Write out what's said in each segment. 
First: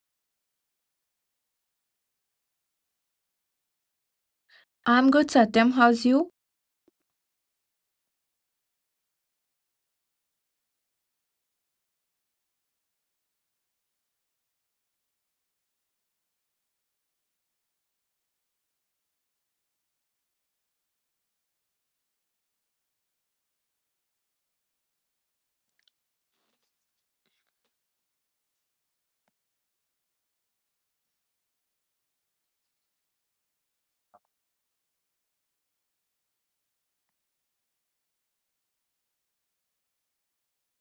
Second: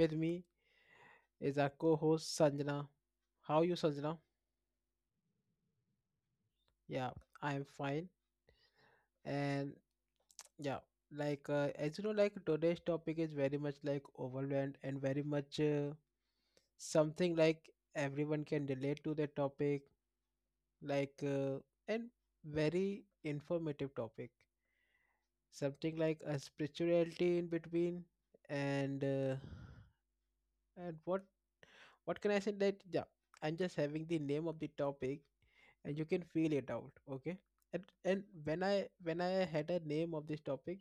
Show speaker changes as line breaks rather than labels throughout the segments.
with me is our co-host Sanjana. How are you Sanjana?
I'm good, Satyam. How's you?
Yeah, I am fine and yeah, as you know like today's topic is very much like overwhelmed and very much something like everyone can relate to the topic like uh, and very informative topic. Something like a spirituality in between and uh, and what can I say that yeah I'm just having the name of the topic and you can feel it out, okay, and when I had a name of this topic,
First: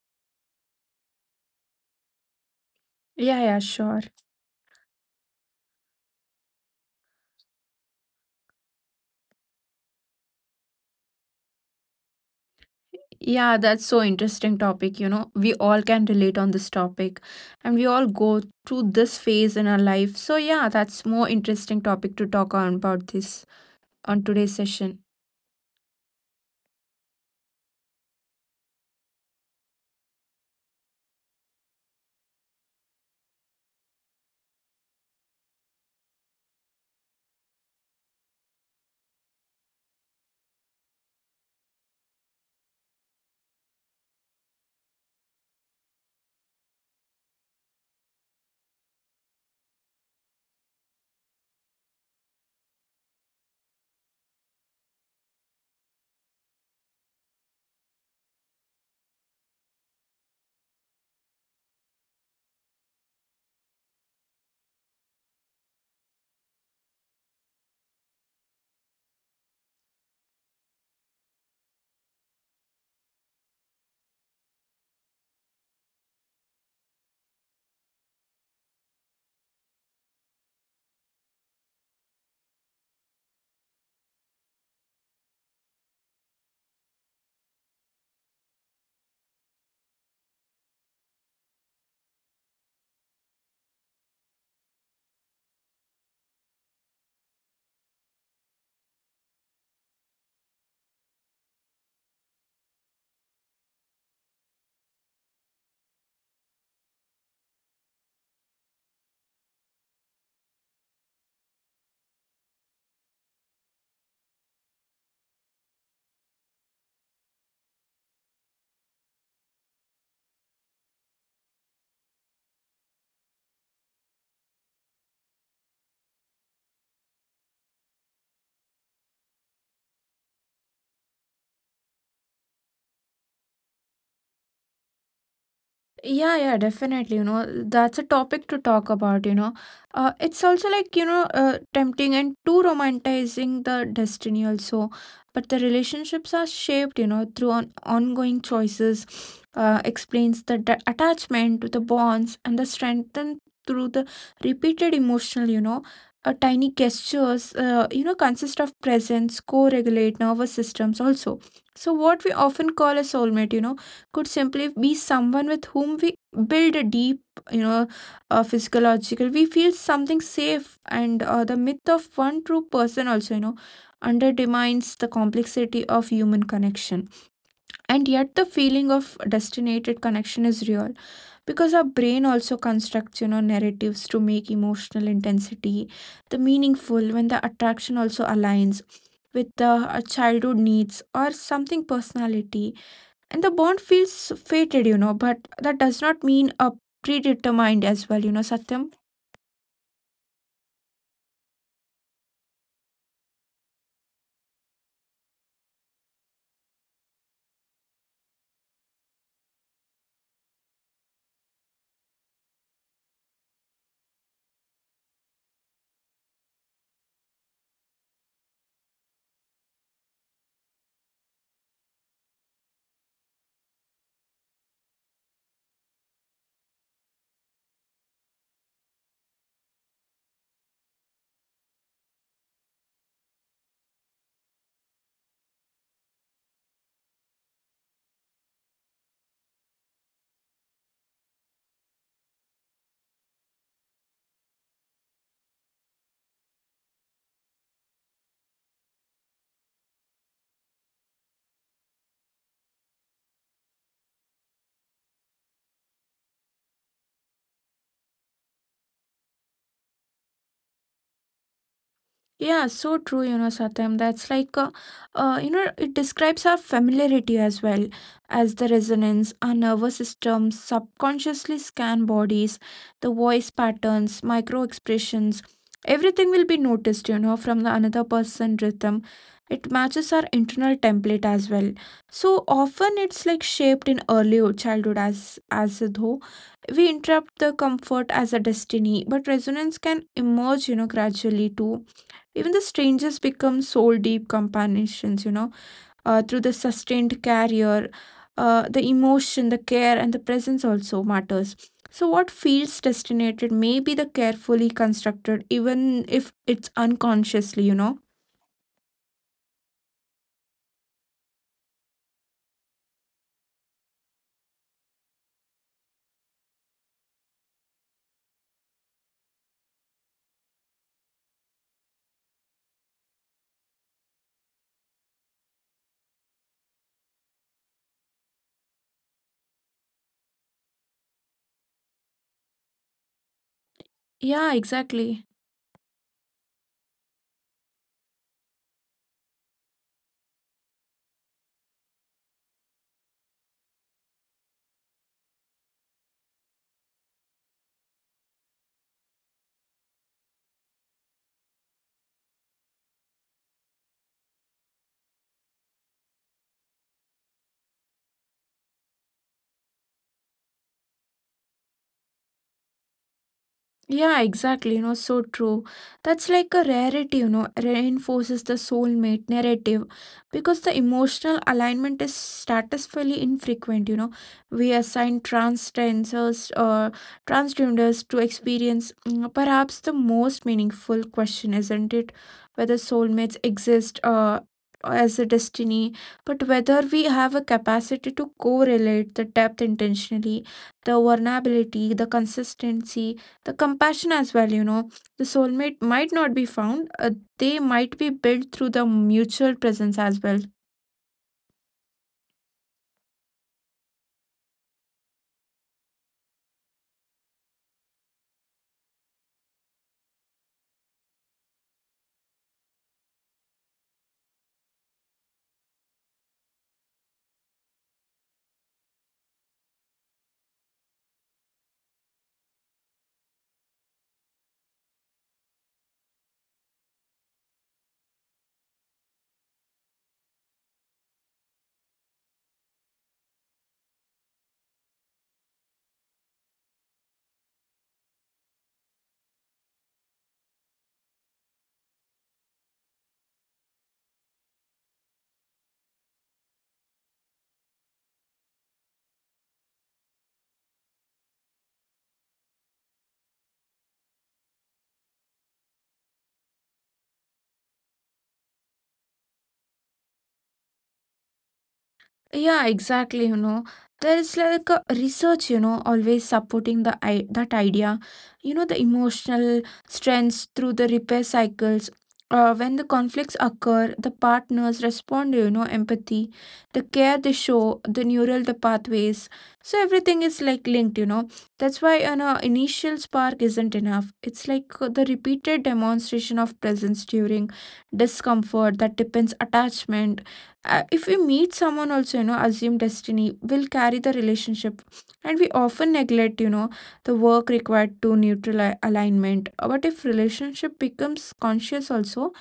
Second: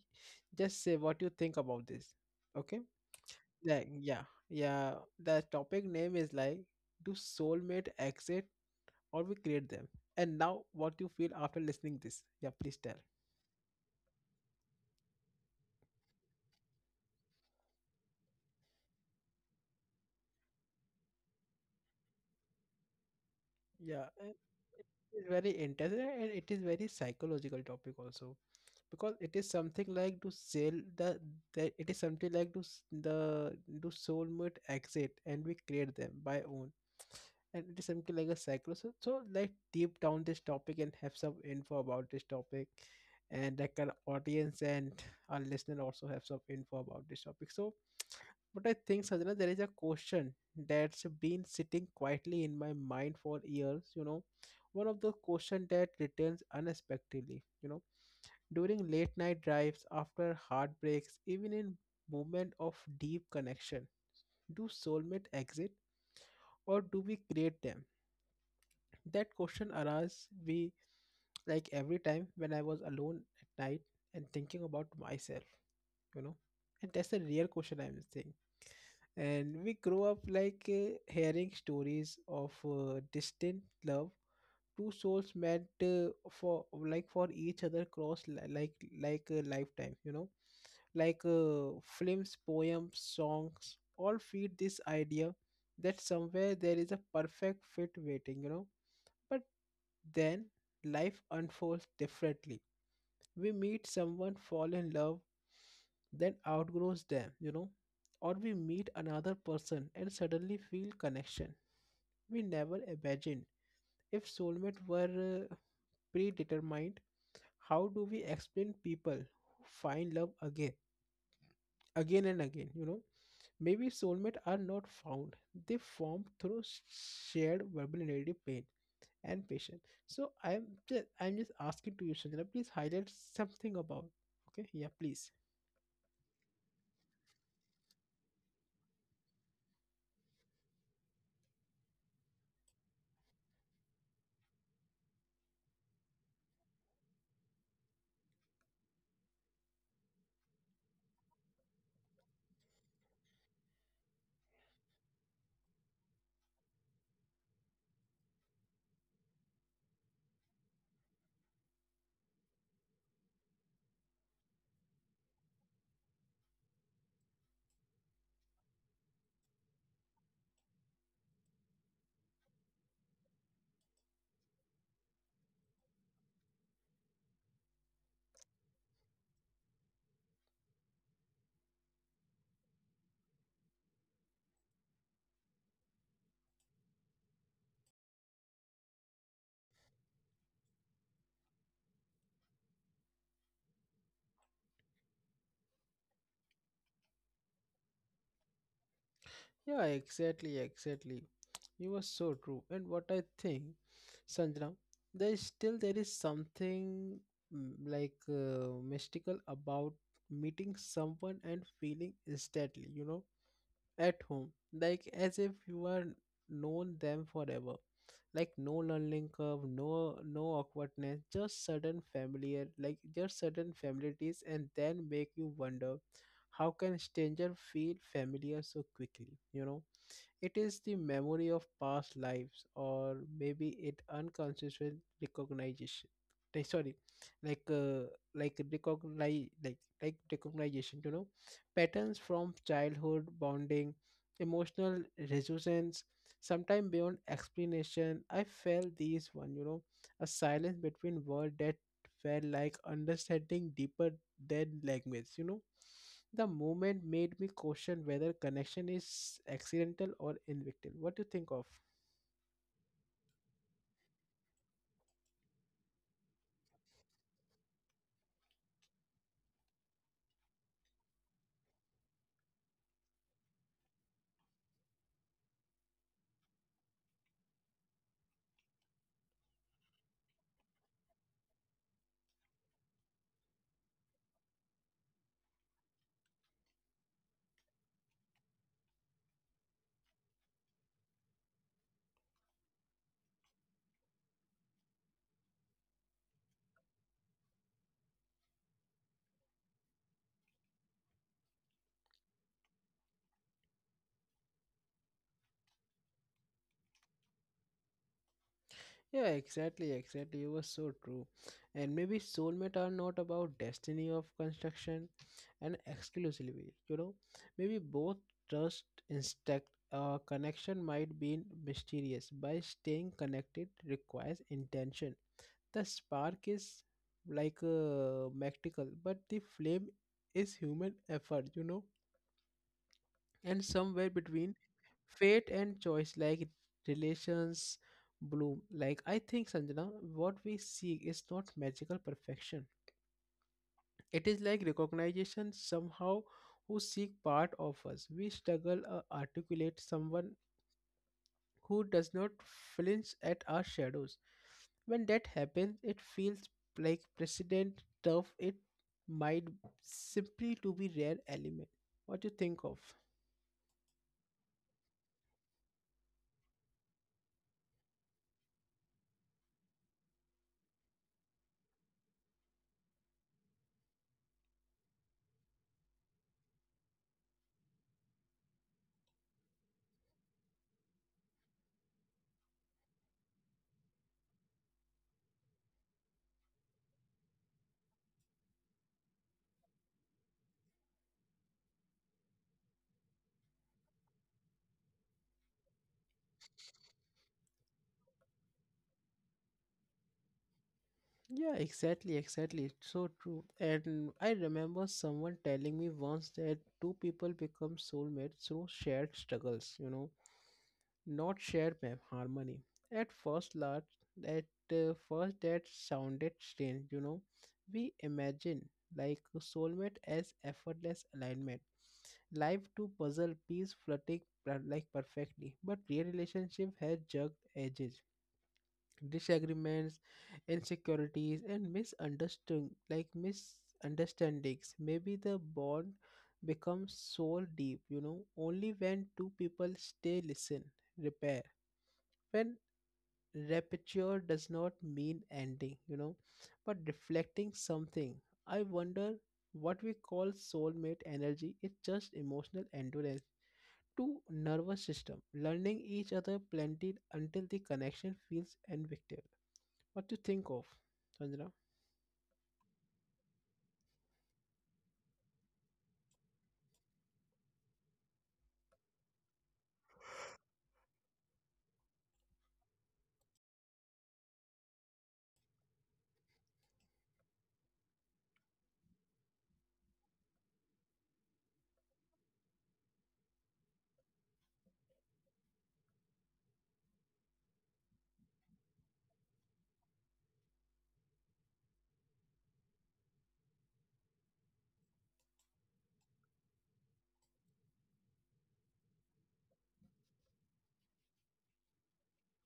just say what you think about this, okay?
Yeah, yeah,
like
sure.
yeah yeah the topic name is like, do soulmate exit or we create them? And now what you feel after listening this, yeah, please tell.
Yeah, that's so interesting topic, you know. We all can relate on this topic and we all go through this phase in our life. So yeah, that's more interesting topic to talk on about this
Yeah,
on
and
today's session.
it is very interesting and it is very psychological topic also, because it is something like to sell the it is something like to s- the do soulmate exit and we create them by own, and it is something like a cycle. So like deep down this topic and have some info about this topic, and like our audience and our listener also have some info about this topic. So what I think, Sajana, there is a question that's been sitting quietly in my mind for years, you know, one of the question that returns unexpectedly, you know, during late night drives, after heartbreaks, even in moment of deep connection. Do soulmate exit or do we create them? That question arises we like every time when I was alone at night and thinking about myself, you know. And that's a real question I'm saying. And we grow up hearing stories of distant love, two souls meant for for each other cross like a lifetime, you know, films, poems, songs, all feed this idea that somewhere there is a perfect fit waiting, you know. But then life unfolds differently. We meet someone, fall in love, then outgrows them, you know. Or we meet another person and suddenly feel connection. We never imagined. If soulmate were predetermined, how do we explain people who find love again, again and again, you know? Maybe soulmates are not found, they form through shared vulnerability, pain and patience. So I'm just asking to you, Sanjana, please highlight something about, okay? Yeah, please.
Yeah, yeah, definitely. You know, that's a topic to talk about, you know. It's also like, tempting and too romanticizing the destiny also. But the relationships are shaped, you know, through on ongoing choices, explains the d attachment to the bonds and the strengthen through the repeated emotional, tiny gestures, consist of presence, co-regulate nervous systems also. So what we often call a soulmate, you know, could simply be someone with whom we build a deep you know physiological we feel something safe and the myth of one true person also, you know, undermines the complexity of human connection, and yet the feeling of destinated connection is real because our brain also constructs, you know, narratives to make emotional intensity the meaningful when the attraction also aligns with the childhood needs or something personality, and the bond feels fated, you know, but that does not mean a predetermined as well, you know, Satyam.
Yeah, exactly, exactly. You were so true. And what I think, Sanjana, there is something mystical about meeting someone and feeling instantly, you know, at home, like as if you are known them forever. Like no learning curve, no awkwardness, just sudden familiarities, and then make you wonder how can stranger feel familiar so quickly? You know. It is the memory of past lives, or maybe it unconscious recognition. Like, sorry, like uh, like recognize like recognition. You know, patterns from childhood bonding, emotional resonance, sometime beyond explanation. I felt these one. You know, a silence between words that felt like understanding deeper than language. You know the moment made me question whether connection is accidental or invictive. What do you think of?
Yeah, so true, you know, Satyam. That's like, you know, it describes our familiarity as well as the resonance. Our nervous systems subconsciously scan bodies, the voice patterns, micro expressions. Everything will be noticed, you know, from the another person rhythm. It matches our internal template as well. So often it's like shaped in early childhood as though we interrupt the comfort as a destiny, but resonance can emerge, you know, gradually too. Even the strangers become soul deep companions, through the sustained carrier, the emotion, the care, and the presence also matters. So, what feels destinated may be the carefully constructed, even if it's unconsciously, you know?
Yeah, exactly, exactly. You were so true. And maybe soulmate are not about destiny of construction and exclusively, you know. Maybe both trust instinct connection might be mysterious. By staying connected requires intention. The spark is like a magical, but the flame is human effort, you know. And somewhere between
Yeah, exactly.
fate and choice, like relations bloom. Like I think, Sanjana, what we seek is not magical perfection, it is like recognition somehow, who seek part of us we struggle articulate, someone who does not flinch at our shadows. When that happens it feels like precedent, tough it might simply to be rare element. What do you think of?
Yeah, exactly. You know, so true. That's like a rarity, you know, reinforces the soulmate narrative because the emotional alignment is statistically infrequent. You know, we assign transgenders or transgenders to experience perhaps the most meaningful question, isn't it? Whether soulmates exist as a destiny, but whether we have a capacity to correlate the depth intentionally, the vulnerability, the consistency, the compassion as well, you know. The soulmate might not be found, they might be built through the mutual presence as well.
Yeah, exactly, exactly. It's so true. And I remember someone telling me once that two people become soulmates through shared struggles, you know, not shared harmony. At first large, at first that sounded strange, you know. We imagine like a soulmate as effortless alignment, life to puzzle piece flirting perfectly, but real relationship has jagged edges, disagreements, insecurities, and misunderstandings. Maybe the bond becomes so deep, you know, only when two people stay, listen, repair. When repair does not mean ending, you know, but reflecting something. I wonder what we call soulmate energy is just emotional endurance, two nervous system learning each other plenty until the connection feels invictive. What to think of, Sanjana?
Yeah, exactly. You know, there's like a research, you know, always supporting the I that idea. You know, the emotional strengths through the repair cycles. When the conflicts occur, the partners respond, you know, empathy, the care they show, the neural, the pathways. So everything is like linked, you know. That's why an initial spark isn't enough. It's like, the repeated demonstration of presence during discomfort that depends attachment. Uh, if we meet someone also, you know, assume destiny will carry the relationship, and we often neglect, you know, the work required to alignment. But if relationship becomes conscious also,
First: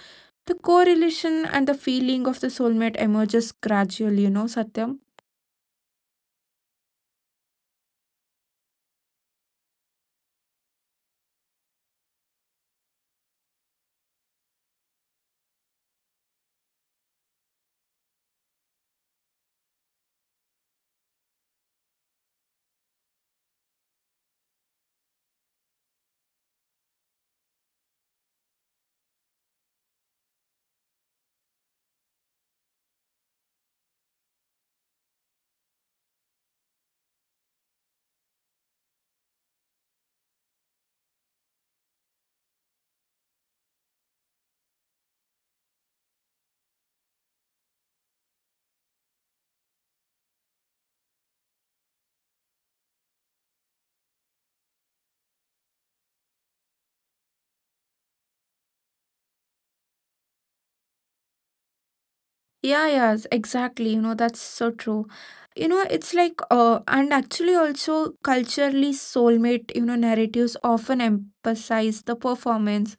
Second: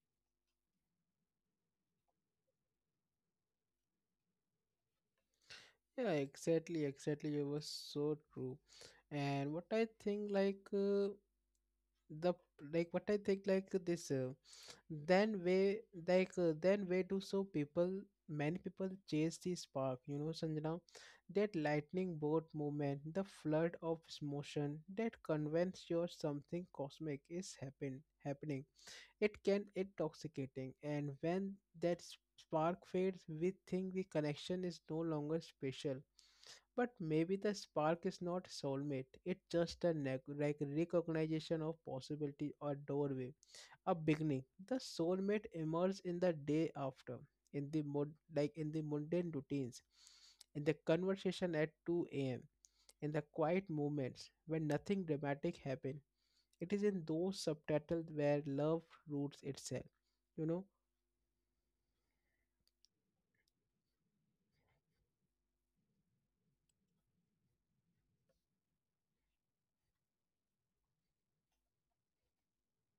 the correlation and the feeling of the soulmate emerges gradually, you know, Satyam.
Yeah, exactly, exactly. It was so true. And what I think the like, what I think like this then way like then way do so people many people chase the spark, you know, Sanjana, that lightning bolt movement, the flood of emotion that convince you something cosmic is happening. It can intoxicating, and when that spark fades, we think the connection is no longer special. But maybe the spark is not soulmate. It's just a recognition of possibility or doorway, a beginning. The soulmate emerges in the day after, in the mundane routines, in the conversation at 2 a.m., in the quiet moments when nothing dramatic happens. It is in those subtitles where love roots itself. You know?
Yeah, yes, exactly, you know, that's so true. You know, it's like, and actually also culturally soulmate, you know, narratives often emphasize the performance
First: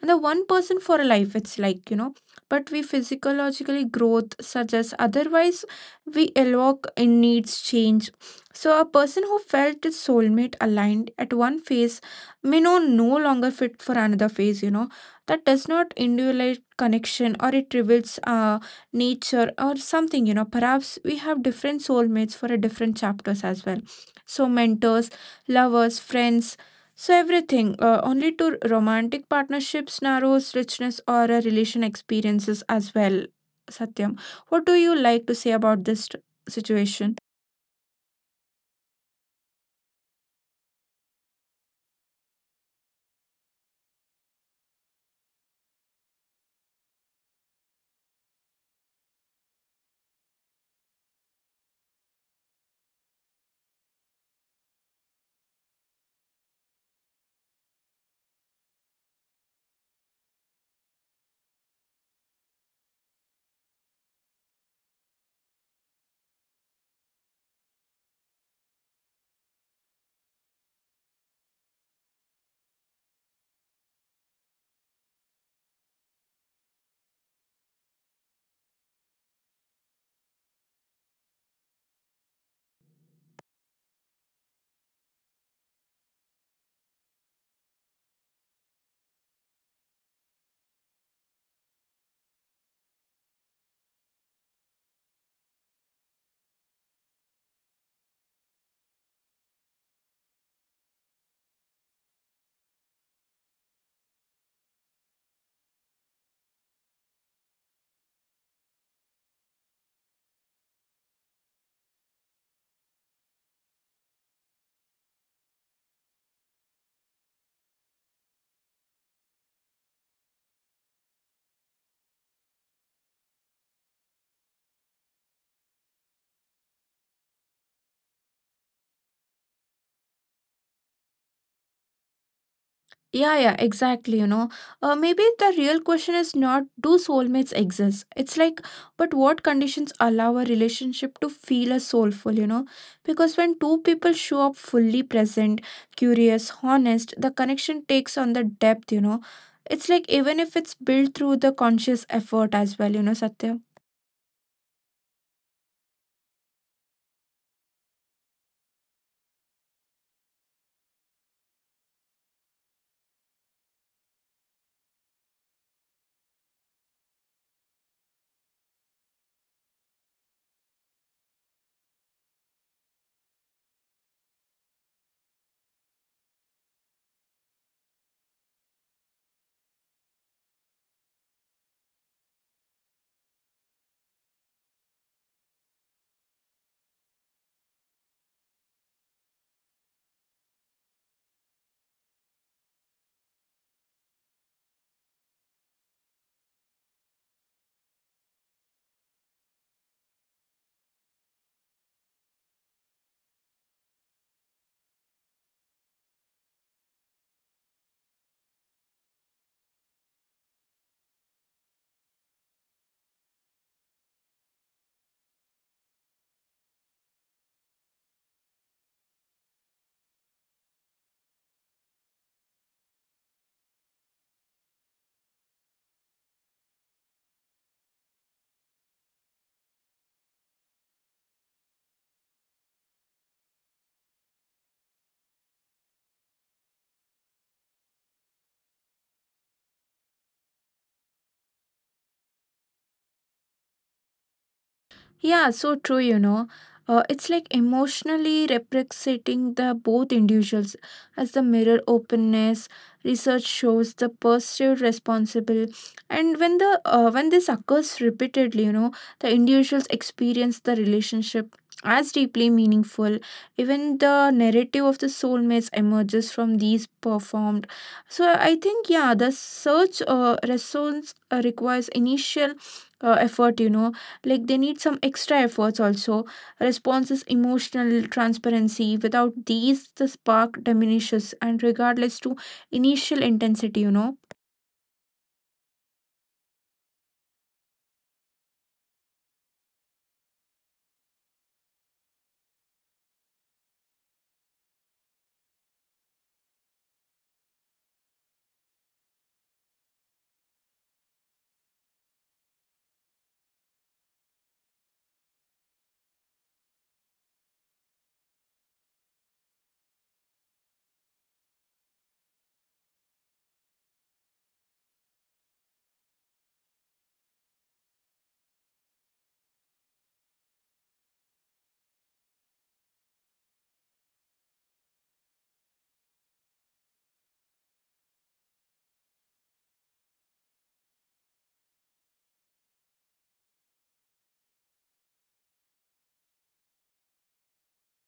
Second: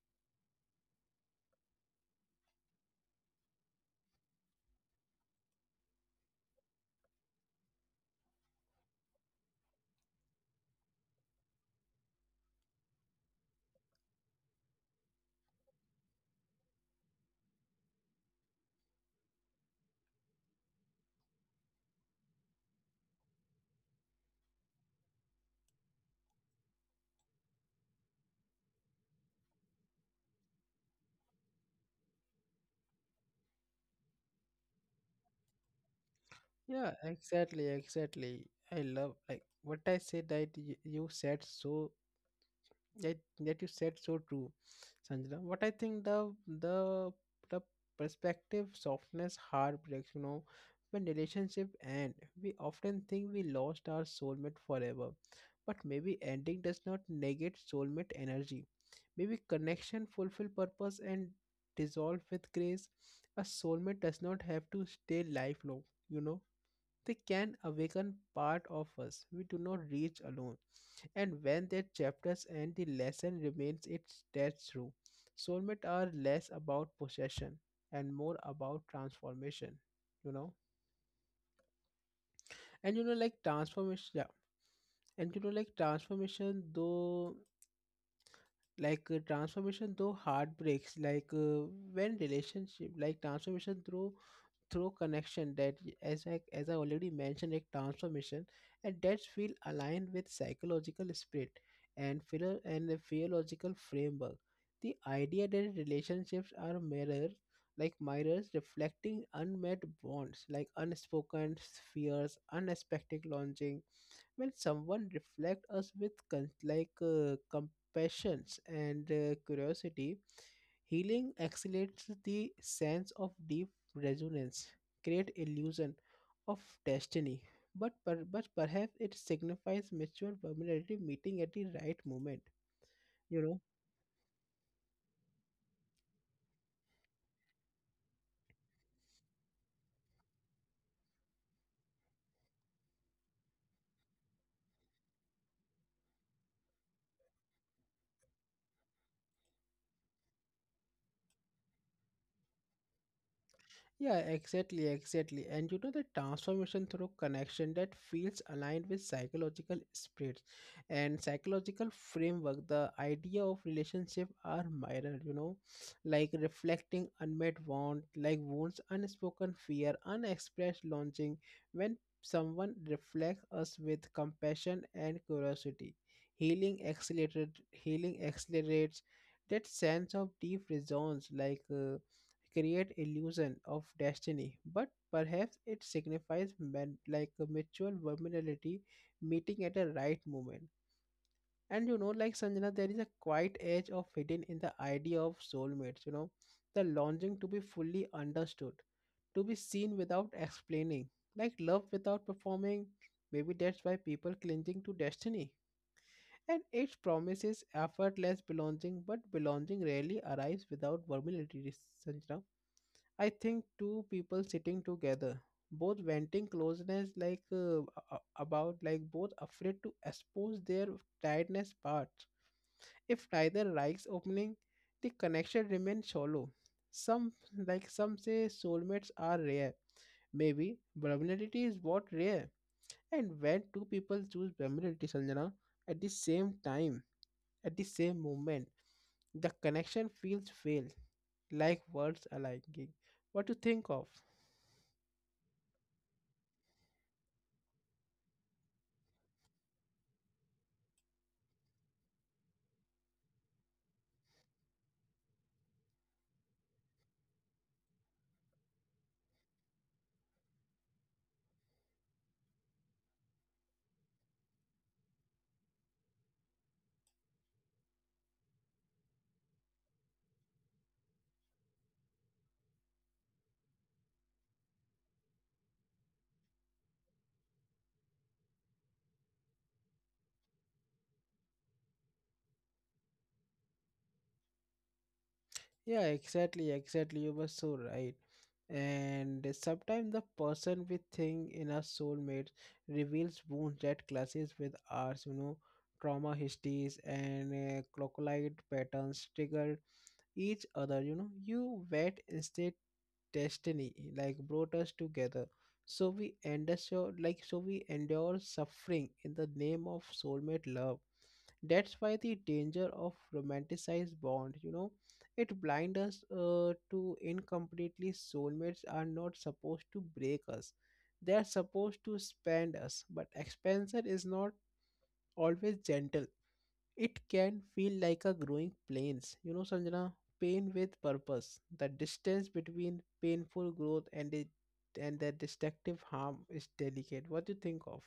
and the one person for a life. It's like, you know, but we physiologically growth suggests otherwise. We evoke in needs change. So a person who felt his soulmate aligned at one phase may no longer fit for another phase, you know. That does not individualize connection or it reveals nature or something, you know. Perhaps we have different soulmates for a different chapters as well. So mentors, lovers, friends, so everything, only to romantic partnerships, narrows richness or a relation experiences as well. Satyam, what do you like to say about this
Yeah,
situation?
exactly, exactly. I love like what I said that y- you said so, that you said so true. Sanjana, what I think the the perspective softness heartbreaks, you know, when relationship end we often think we lost our soulmate forever, but maybe ending does not negate soulmate energy. Maybe connection fulfill purpose and dissolve with grace. A soulmate does not have to stay lifelong, you know, they can awaken part of us we do not reach alone. And when their chapters end, the lesson remains, its that's true. Soulmates are less about possession and more about transformation. You know, and you know, like transformation, yeah, and you know, like transformation, though heartbreaks, like when relationship, like transformation through through connection that as I already mentioned, like transformation, and that feel aligned with psychological spirit and the theological framework. The idea that relationships are mirrors, like mirrors reflecting unmet bonds, like unspoken fears, unexpected longing. When someone reflects us with compassions and curiosity, healing accelerates the sense of deep resonance, create illusion of destiny, but perhaps it signifies mature vulnerability meeting at the right moment.
Yeah,
You
yeah,
know.
exactly. You know, maybe the real question is not do soulmates exist? It's like, but what conditions allow a relationship to feel as soulful, you know? Because when two people show up fully present, curious, honest, the connection takes on the depth, you know? It's like, even if it's built through the conscious effort as well, you know, Satya?
Yeah, exactly, exactly. And you know the transformation through connection that feels aligned with psychological spirits and psychological framework. The idea of relationship are mirrored, you know, like reflecting unmet want, like wounds, unspoken fear, unexpressed longing. When someone reflects us with compassion and curiosity, healing accelerates that sense of deep resonance, like. Create illusion of destiny, but perhaps it signifies men like a mutual vulnerability meeting at the right moment. And you know, like, Sanjana, there is a quiet edge of hidden in the idea of soulmates, you know, the longing to be fully understood, to be seen without explaining, like love without performing. Maybe that's why people clinging to destiny and it promises effortless belonging, but belonging rarely arrives without vulnerability. Sanjana, I think two people sitting together, both venting closeness, like a- about, like both afraid to expose their tiredness parts. If neither likes opening, the connection remains shallow. Some, some say, soulmates are rare. Maybe vulnerability is what rare. And when two people choose vulnerability, Sanjana, at the same time, at the same moment, the connection feels failed, like words aligning. What do you think of?
Yeah, so true, you know. It's like emotionally representing the both individuals as the mirror openness. Research shows the perceived responsible, and when the when this occurs repeatedly, you know, the individuals experience the relationship as deeply meaningful. Even the narrative of the soulmates emerges from these performed. So I think yeah, the search, resonance requires initial effort, you know, like they need some extra efforts also, responses emotional transparency. Without these the spark diminishes and regardless to initial intensity, you know.
Yeah, exactly, exactly. You were so right. And sometimes the person we think in our soulmates reveals wounds that clashes with ours, you know, trauma histories and crocodile patterns triggered each other, you know. You wet instead destiny like brought us together. So we endure suffering in the name of soulmate love. That's why the danger of romanticized bond, you know, it blind us to incompletely. Soulmates are not supposed to break us. They are supposed to expand us, but expansion is not always gentle. It can feel like a growing pains, you know, Sanjana. Pain with purpose. The distance between painful growth and the destructive harm is delicate. What do you think of?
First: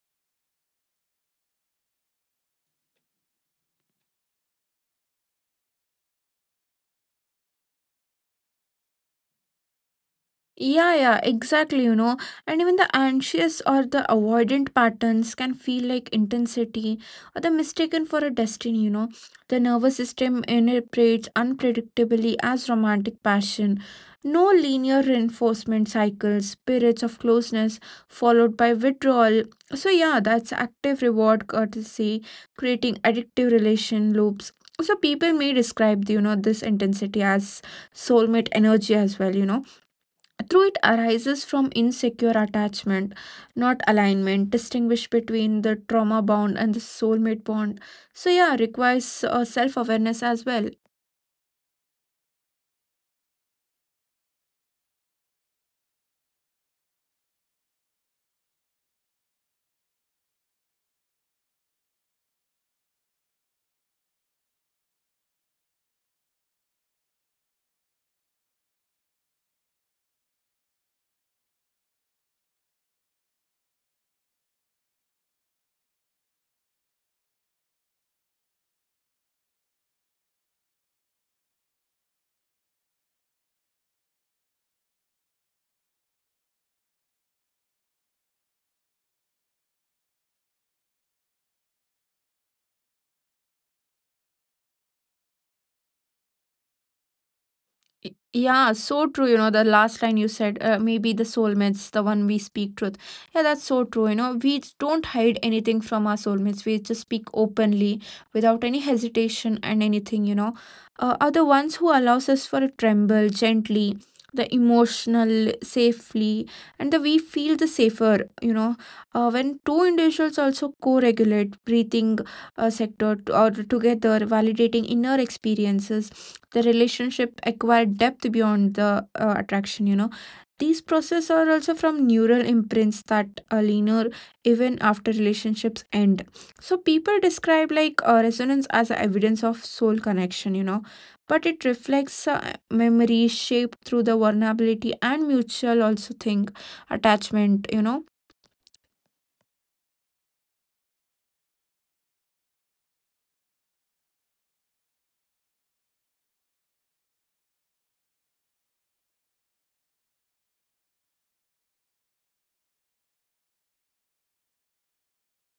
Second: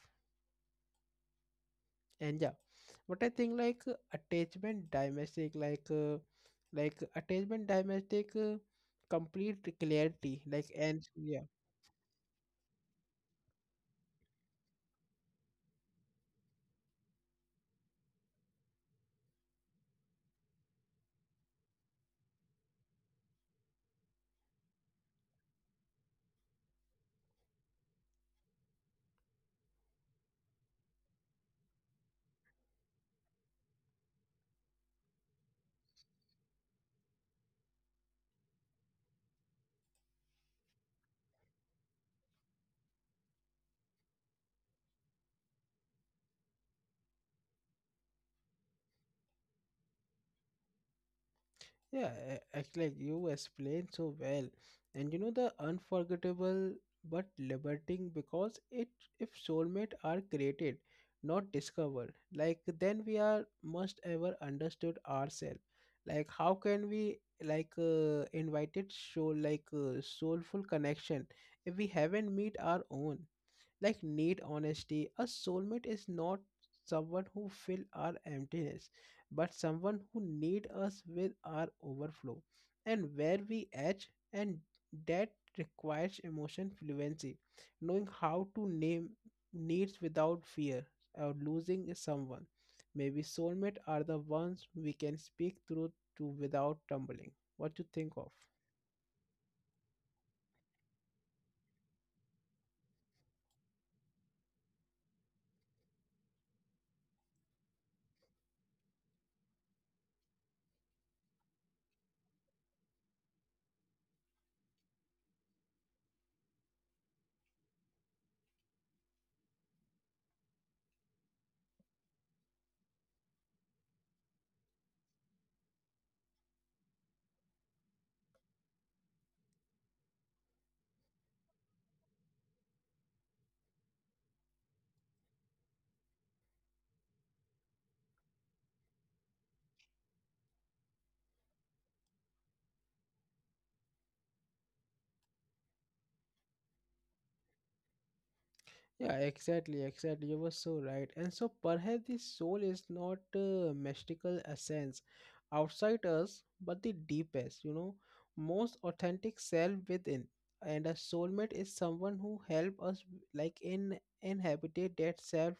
And yeah, but I think like attachment domestic complete clarity, like,
Yeah,
and
yeah,
yeah.
exactly, you know. And even the anxious or the avoidant patterns can feel like intensity or the mistaken for a destiny, you know. The nervous system interprets unpredictably as romantic passion. No linear reinforcement cycles, periods of closeness followed by withdrawal. So yeah, that's active reward courtesy, creating addictive relation loops. So people may describe, you know, this intensity as soulmate energy as well, you know, through it arises from insecure attachment, not alignment. Distinguish between the trauma bond and the soulmate bond. So, yeah, requires self awareness as well.
Yeah, actually, you explained so well, and you know the unforgettable but liberating, because it, if soulmate are created, not discovered, like then we are must ever understood ourselves. Like how can we like invited show like soulful connection if we haven't meet our own? Like need honesty, a soulmate is not someone who fill our emptiness, but someone who need us with our overflow and where we edge and that requires emotion fluency, knowing how to name needs without fear of losing someone. Maybe soulmate are the ones we can speak through to without tumbling. What you think of?
Yeah, so true. You know, the last line you said, maybe the soulmates, the one we speak truth. Yeah, that's so true. You know, we don't hide anything from our soulmates. We just speak openly without any hesitation and anything, you know, are the ones who allows us for a tremble gently, the emotional safely, and the we feel the safer, you know, when two individuals also co regulate breathing, or together, validating inner experiences. The relationship acquired depth beyond the attraction, you know. These processes are also from neural imprints that are linear even after relationships end. So people describe like, resonance as a evidence of soul connection, you know, but it reflects memory shaped through the vulnerability and mutual also think attachment, you know.
Yeah, exactly, exactly. You were so right. And so perhaps the soul is not a mystical essence outside us, but the deepest, you know, most authentic self within. And a soulmate is someone who help us like in inhabitate that self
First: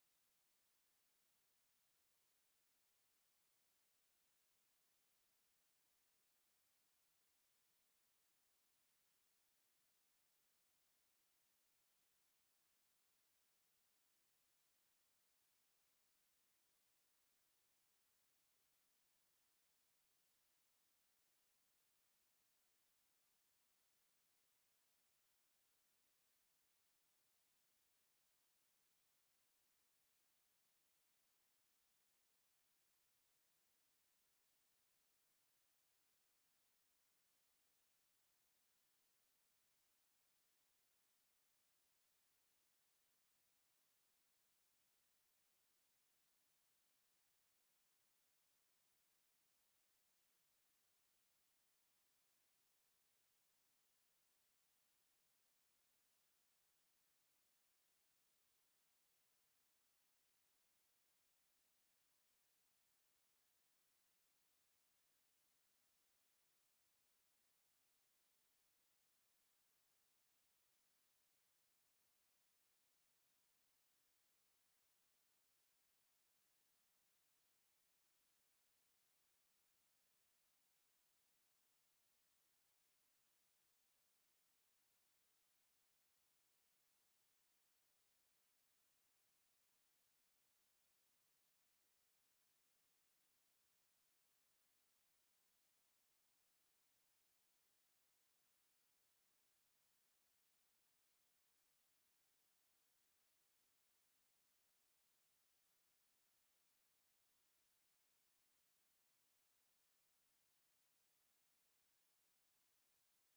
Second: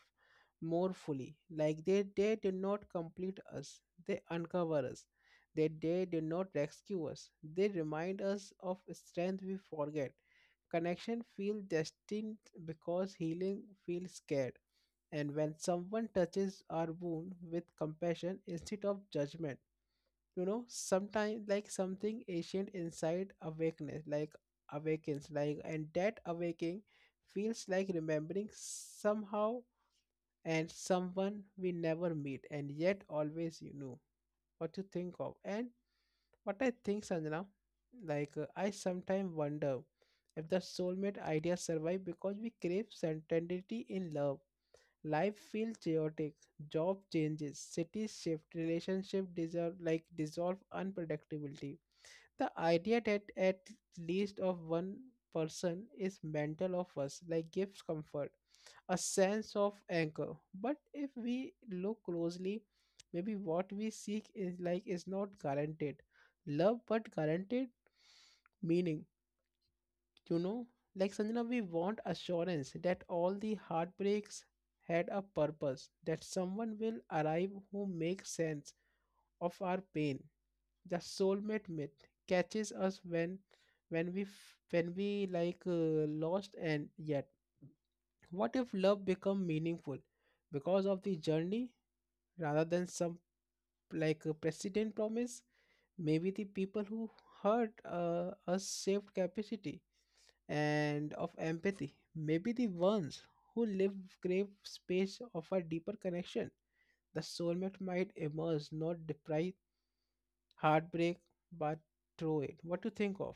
more fully. Like they did not complete us, they uncover us. They did not rescue us. They remind us of strength we forget. Connection feels destined because healing feels scared. And when someone touches our wound with compassion instead of judgment, you know, sometimes like something ancient inside awakeness, like awakens, like, and that awakening feels like remembering somehow and someone we never meet and yet always, you know, what to think of. And what I think, Sanjana, like I sometimes wonder if the soulmate idea survive because we crave certainty in love. Life feels chaotic, job changes, cities shift, relationship dissolve like dissolve unpredictability. The idea that at least of one person is mental of us like gives comfort, a sense of anchor. But if we look closely, maybe what we seek is like is not guaranteed love, but guaranteed meaning. You know, like Sanjana, we want assurance that all the heartbreaks had a purpose, that someone will arrive who makes sense of our pain. The soulmate myth catches us when when we lost and yet. What if love become meaningful because of the journey rather than some like a precedent promise? Maybe the people who hurt us saved capacity and of empathy. Maybe the ones who live grave space of a deeper connection. The soulmate might emerge, not deprive heartbreak, but through it. What do you think of?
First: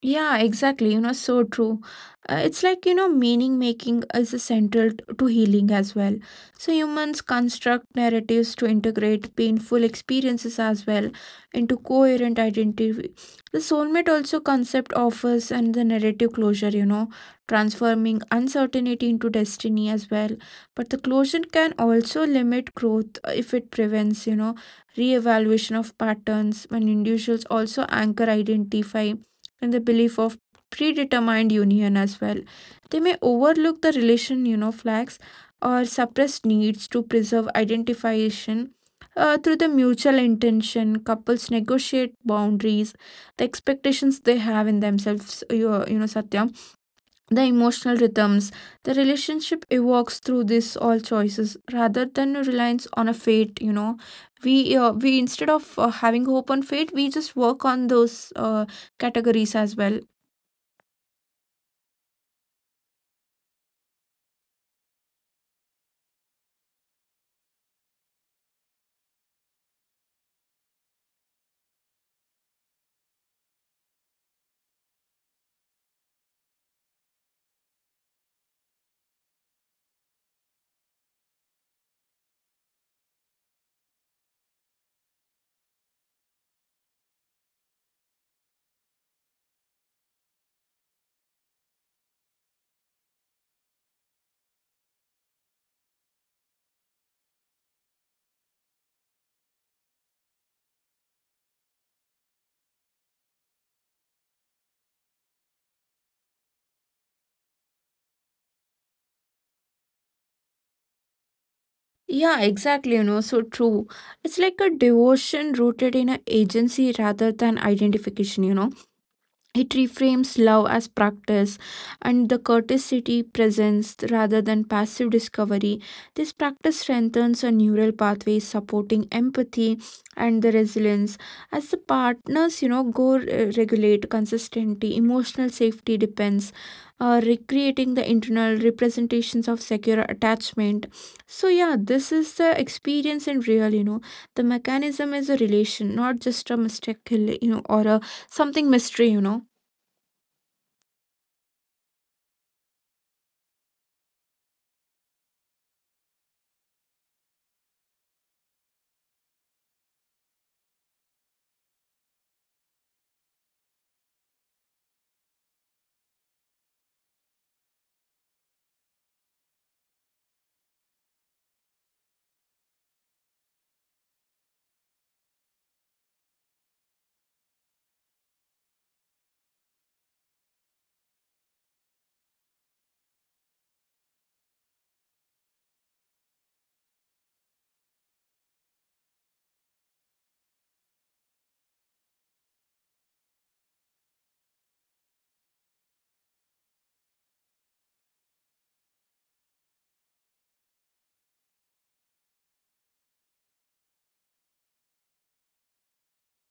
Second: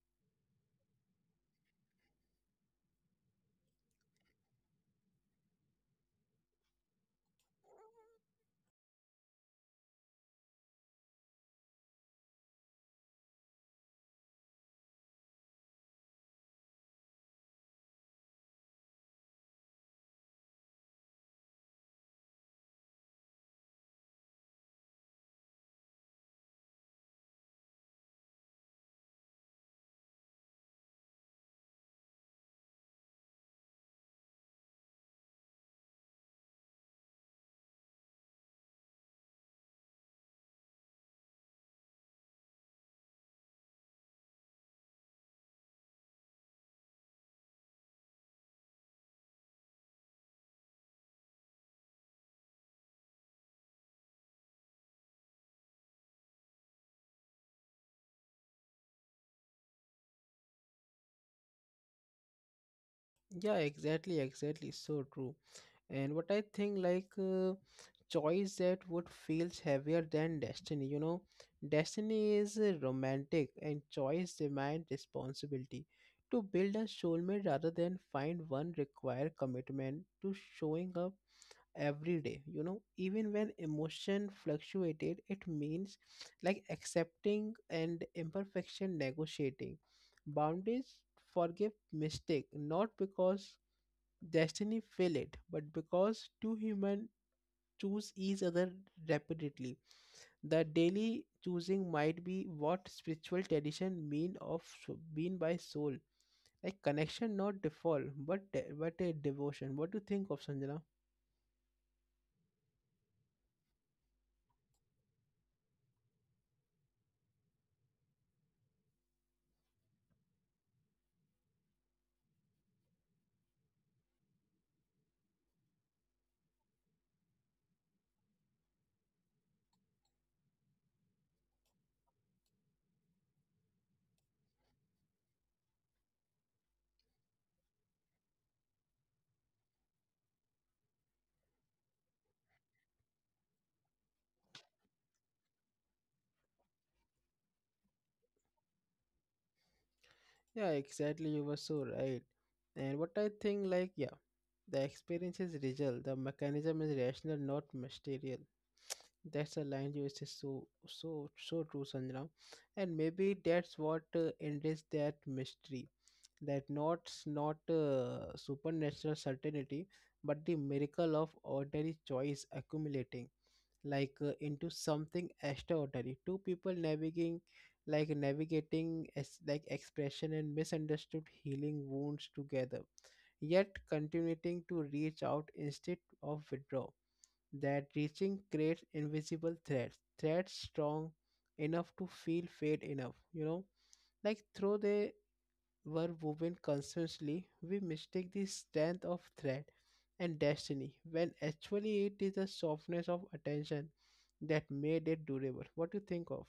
Yeah, exactly. You know, so true. It's like, you know, meaning making is a central to healing as well. So humans construct narratives to integrate painful experiences as well into coherent identity. The soulmate also concept offers and the narrative closure, you know, transforming uncertainty into destiny as well. But the closure can also limit growth if it prevents, you know, re-evaluation of patterns when individuals also anchor identify and the belief of predetermined union as well. They may overlook the relation, you know, flags or suppress needs to preserve identification. Through the mutual intention, couples negotiate boundaries, the expectations they have in themselves, you know, Satya, the emotional rhythms, the relationship evokes through this all choices rather than a reliance on a fate, you know. We instead of having hope on fate, we just work on those categories as well.
Yeah, exactly, exactly. So true. And what I think, like, choice that would feels heavier than destiny, you know, destiny is romantic, and choice demand responsibility. To build a soulmate rather than find one require commitment to showing up every day, you know, even when emotion fluctuated, it means like accepting and imperfection, negotiating boundaries, forgive mistake not because destiny will it, but because two humans choose each other repeatedly, the daily choosing might be what spiritual tradition mean by soul, like connection, not default, but a devotion. What do you think of, Sanjana?
Yeah, exactly. You know, so true. It's like a devotion rooted in a agency rather than identification, you know. It reframes love as practice and the courtesy presence rather than passive discovery. This practice strengthens a neural pathway supporting empathy and the resilience. As the partners, you know, go regulate consistency, emotional safety depends, recreating the internal representations of secure attachment. So yeah, this is the experience in real. You know, the mechanism is a relation, not just a mistake, you know, or a something mystery. You know.
Yeah, exactly. You were so right. And what I think, like, yeah, the experience is real. The mechanism is rational, not mysterious. That's a line you say, so, so, so true, Sanjana. And maybe that's what enriches that mystery. That not supernatural certainty, but the miracle of ordinary choice accumulating like into something extraordinary, two people navigating like navigating as like expression and misunderstood, healing wounds together, yet continuing to reach out instead of withdraw. That reaching creates invisible threads, threads strong enough to feel, fade enough, you know, like through the were woven constantly, we mistake the strength of thread and destiny when actually it is the softness of attention that made it durable. What do you think of?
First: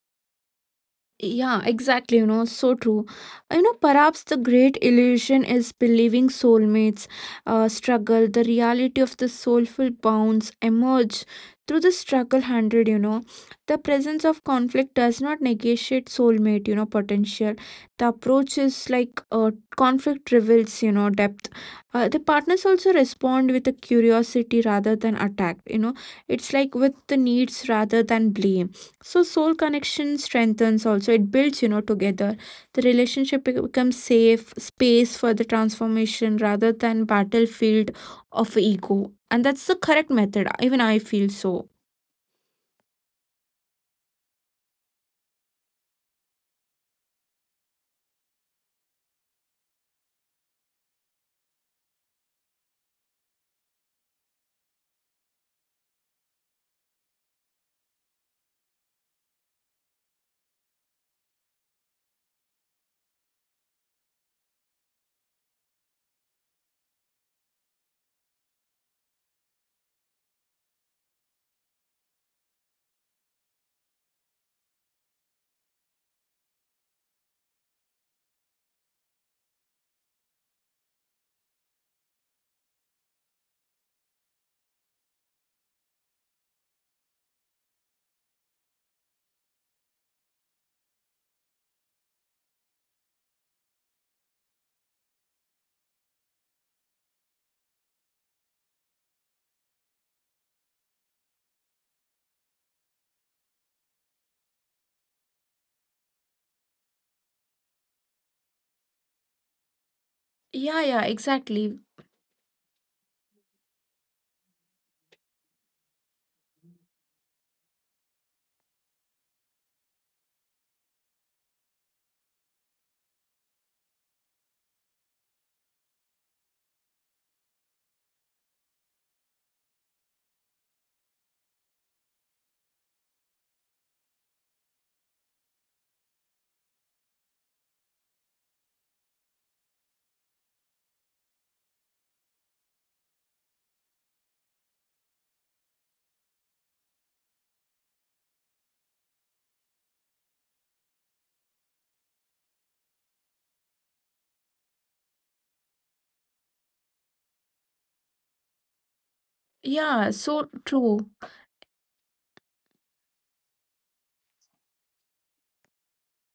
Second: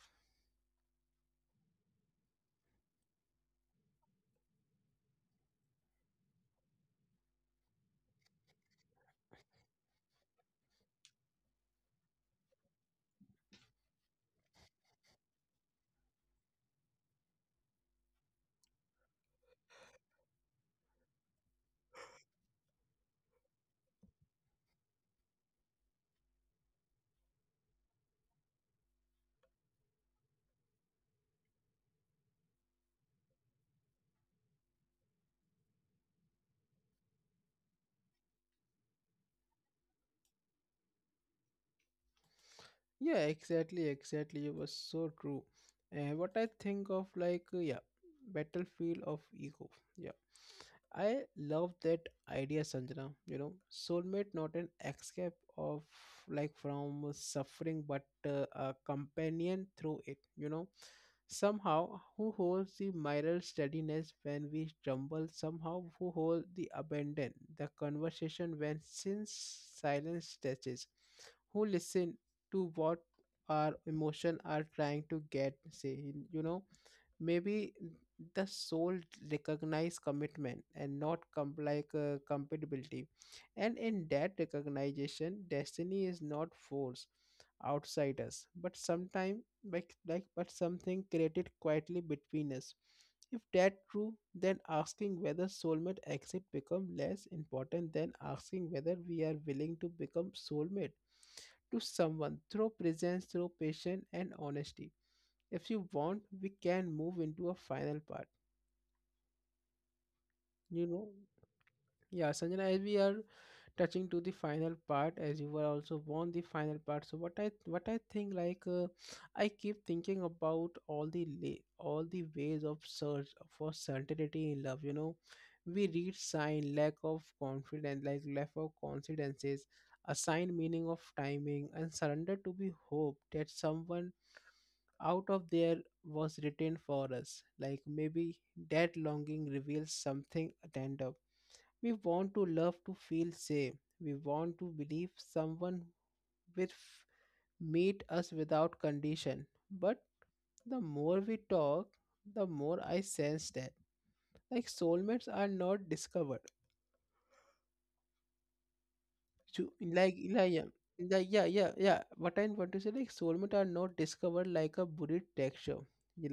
Yeah, exactly. You know, so true. You know, perhaps the great illusion is believing soulmates struggle. The reality of the soulful bonds emerge through the struggle handled. You know, the presence of conflict does not negotiate soulmate, you know, potential. The approach is like, conflict reveals, you know, depth. The partners also respond with a curiosity rather than attack. You know, it's like with the needs rather than blame, so soul connection strengthens also. It builds, you know, together. The relationship becomes safe space for the transformation rather than battlefield of ego. And that's the correct method. Even I feel so.
Yeah, exactly, exactly. It was so true. And what I think of, like, yeah, battlefield of ego. Yeah, I love that idea, Sanjana. You know, soulmate not an escape of like from suffering, but a companion through it. You know, somehow who holds the moral steadiness when we stumble, somehow who hold the abandon, the conversation when since silence touches, who listen to what our emotion are trying to get say, you know. Maybe the soul recognize commitment and not compatibility, and in that recognition destiny is not force outside us but sometime like but something created quietly between us. If that true, then asking whether soulmate exit become less important than asking whether we are willing to become soulmate to someone through presence, through patience, and honesty. If you want, we can move into a final part.
Yeah,
You
yeah,
know,
exactly.
yeah, Sanjana, as we are touching to the final part as you were also born the final part, so what i think like I keep thinking about all the la- all the ways of search for certainty in love, you know, we read sign lack of confidence like lack of coincidences, assign meaning of timing and surrender to be hope that someone out of there was written for us like maybe that longing reveals something tender. We want to love to feel safe. We want to believe someone will meet us without condition. But the more we talk, the more I sense that like soulmates are not discovered. So,
Yeah, so true.
What I want to say, like soulmates are not discovered like a buried texture.